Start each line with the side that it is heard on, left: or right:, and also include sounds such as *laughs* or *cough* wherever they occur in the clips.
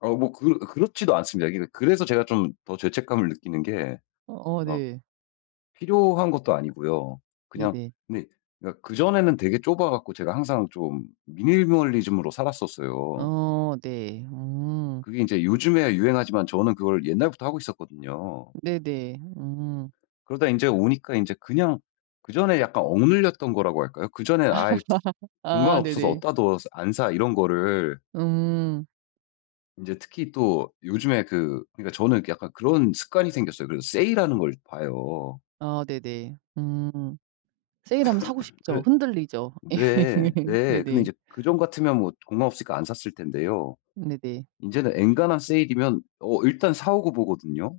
left: 어 뭐 그 그렇지도 않습니다. 이게 그래서 제가 좀 더 죄책감을 느끼는 게
right: 어어
left: 막
right: 네.
left: 필요한 것도 아니고요. 그냥
right: 네네.
left: 근데 그니까 그전에는 되게 좁아 갖고 제가 항상 좀 미니멀리즘으로 살았었어요.
right: 어 네. 음.
left: 그게 인제 요즘에 유행하지만 저는 그걸 옛날부터 하고 있었거든요.
right: 네네. 음.
left: 그러다 인제 오니까 인제 그냥 그전에 약간 억눌렸던 거라고 할까요? 그 전에 "아이 *tsk*
right: *laughs*
left: 공간
right: 아
left: 없어서
right: 네네.
left: 어디에다 둬. 안 사." 이런 거를.
right: 음.
left: 인제 특히 또 요즘에 그 그니까 저는 이렇게 약간 그런 습관이 생겼어요. 그래서 세일하는 걸 봐요.
right: 아 네네. 음. 세일하면 사고
left: *coughs*
right: 싶죠.
left: 그래
right: 흔들리죠. 예.
left: 네.
right: *laughs*
left: 네. 근데
right: 네네.
left: 이제 그전 같으면 뭐 공간 없으니까 안 샀을 텐데요.
right: 네네.
left: 이제는 엔간한 세일이면 어 일단 사 오고 보거든요.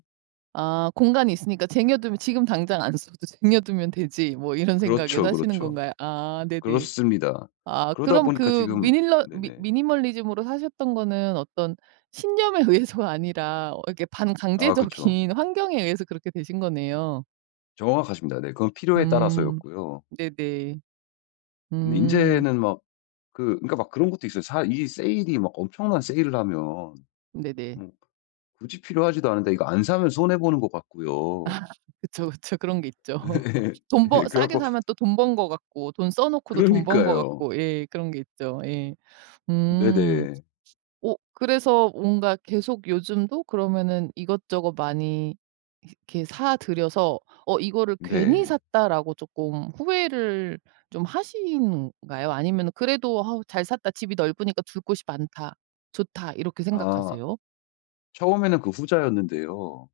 right: 아 공간이 있으니까 쟁여두면 '지금 당장 안 써도 쟁여두면 되지, 뭐.' 이런 생각에
left: 그렇죠,
right: 사시는
left: 그렇죠.
right: 건가요? 아 네네.
left: 그렇습니다.
right: 아
left: 그러다
right: 그럼
left: 보니까
right: 그
left: 지금
right: 미닐러 미
left: 네네.
right: 미니멀리즘으로 사셨던 거는 어떤 신념에 의해서가 아니라 어 이렇게
left: 아 그쵸.
right: 반강제적인 환경에 의해서 그렇게 되신 거네요.
left: 정확하십니다. 네. 그건 필요에 따라서
right: 음.
left: 였고요.
right: 네네.
left: 근데
right: 음.
left: 인제는 막 그 그러니까 막 그런 것도 있어요. 사 이 세일이 막 엄청난 세일을 하면
right: 네네.
left: 뭐 굳이 필요하지도 않은데 이거 안 사면 손해 보는 것
right: 아
left: 같고요.
right: 그쵸, 그쵸. 그런게 있죠.
left: 예. *laughs*
right: *laughs* 돈 버
left: 그래
right: 싸게
left: 가지고.
right: 사면 또 돈 번 것 같고 돈 써 놓고도 돈 번 것
left: 그러니까요.
right: 같고 예. 그런 게 있죠. 예. 음.
left: 네네.
right: 오 그래서 뭔가 계속 요즘도 그러면은 이것저것 많이 이렇게 사들여서 어 '이거를 괜히
left: 네.
right: 샀다.'라고 쪼끔 후회를 좀 하신 가요? 아니면은 그래도 '아 잘 샀다. 집이 넓으니까 둘 곳이 많다, 좋다.' 이렇게
left: 아
right: 생각하세요?
left: 처음에는 그 후자였는데요.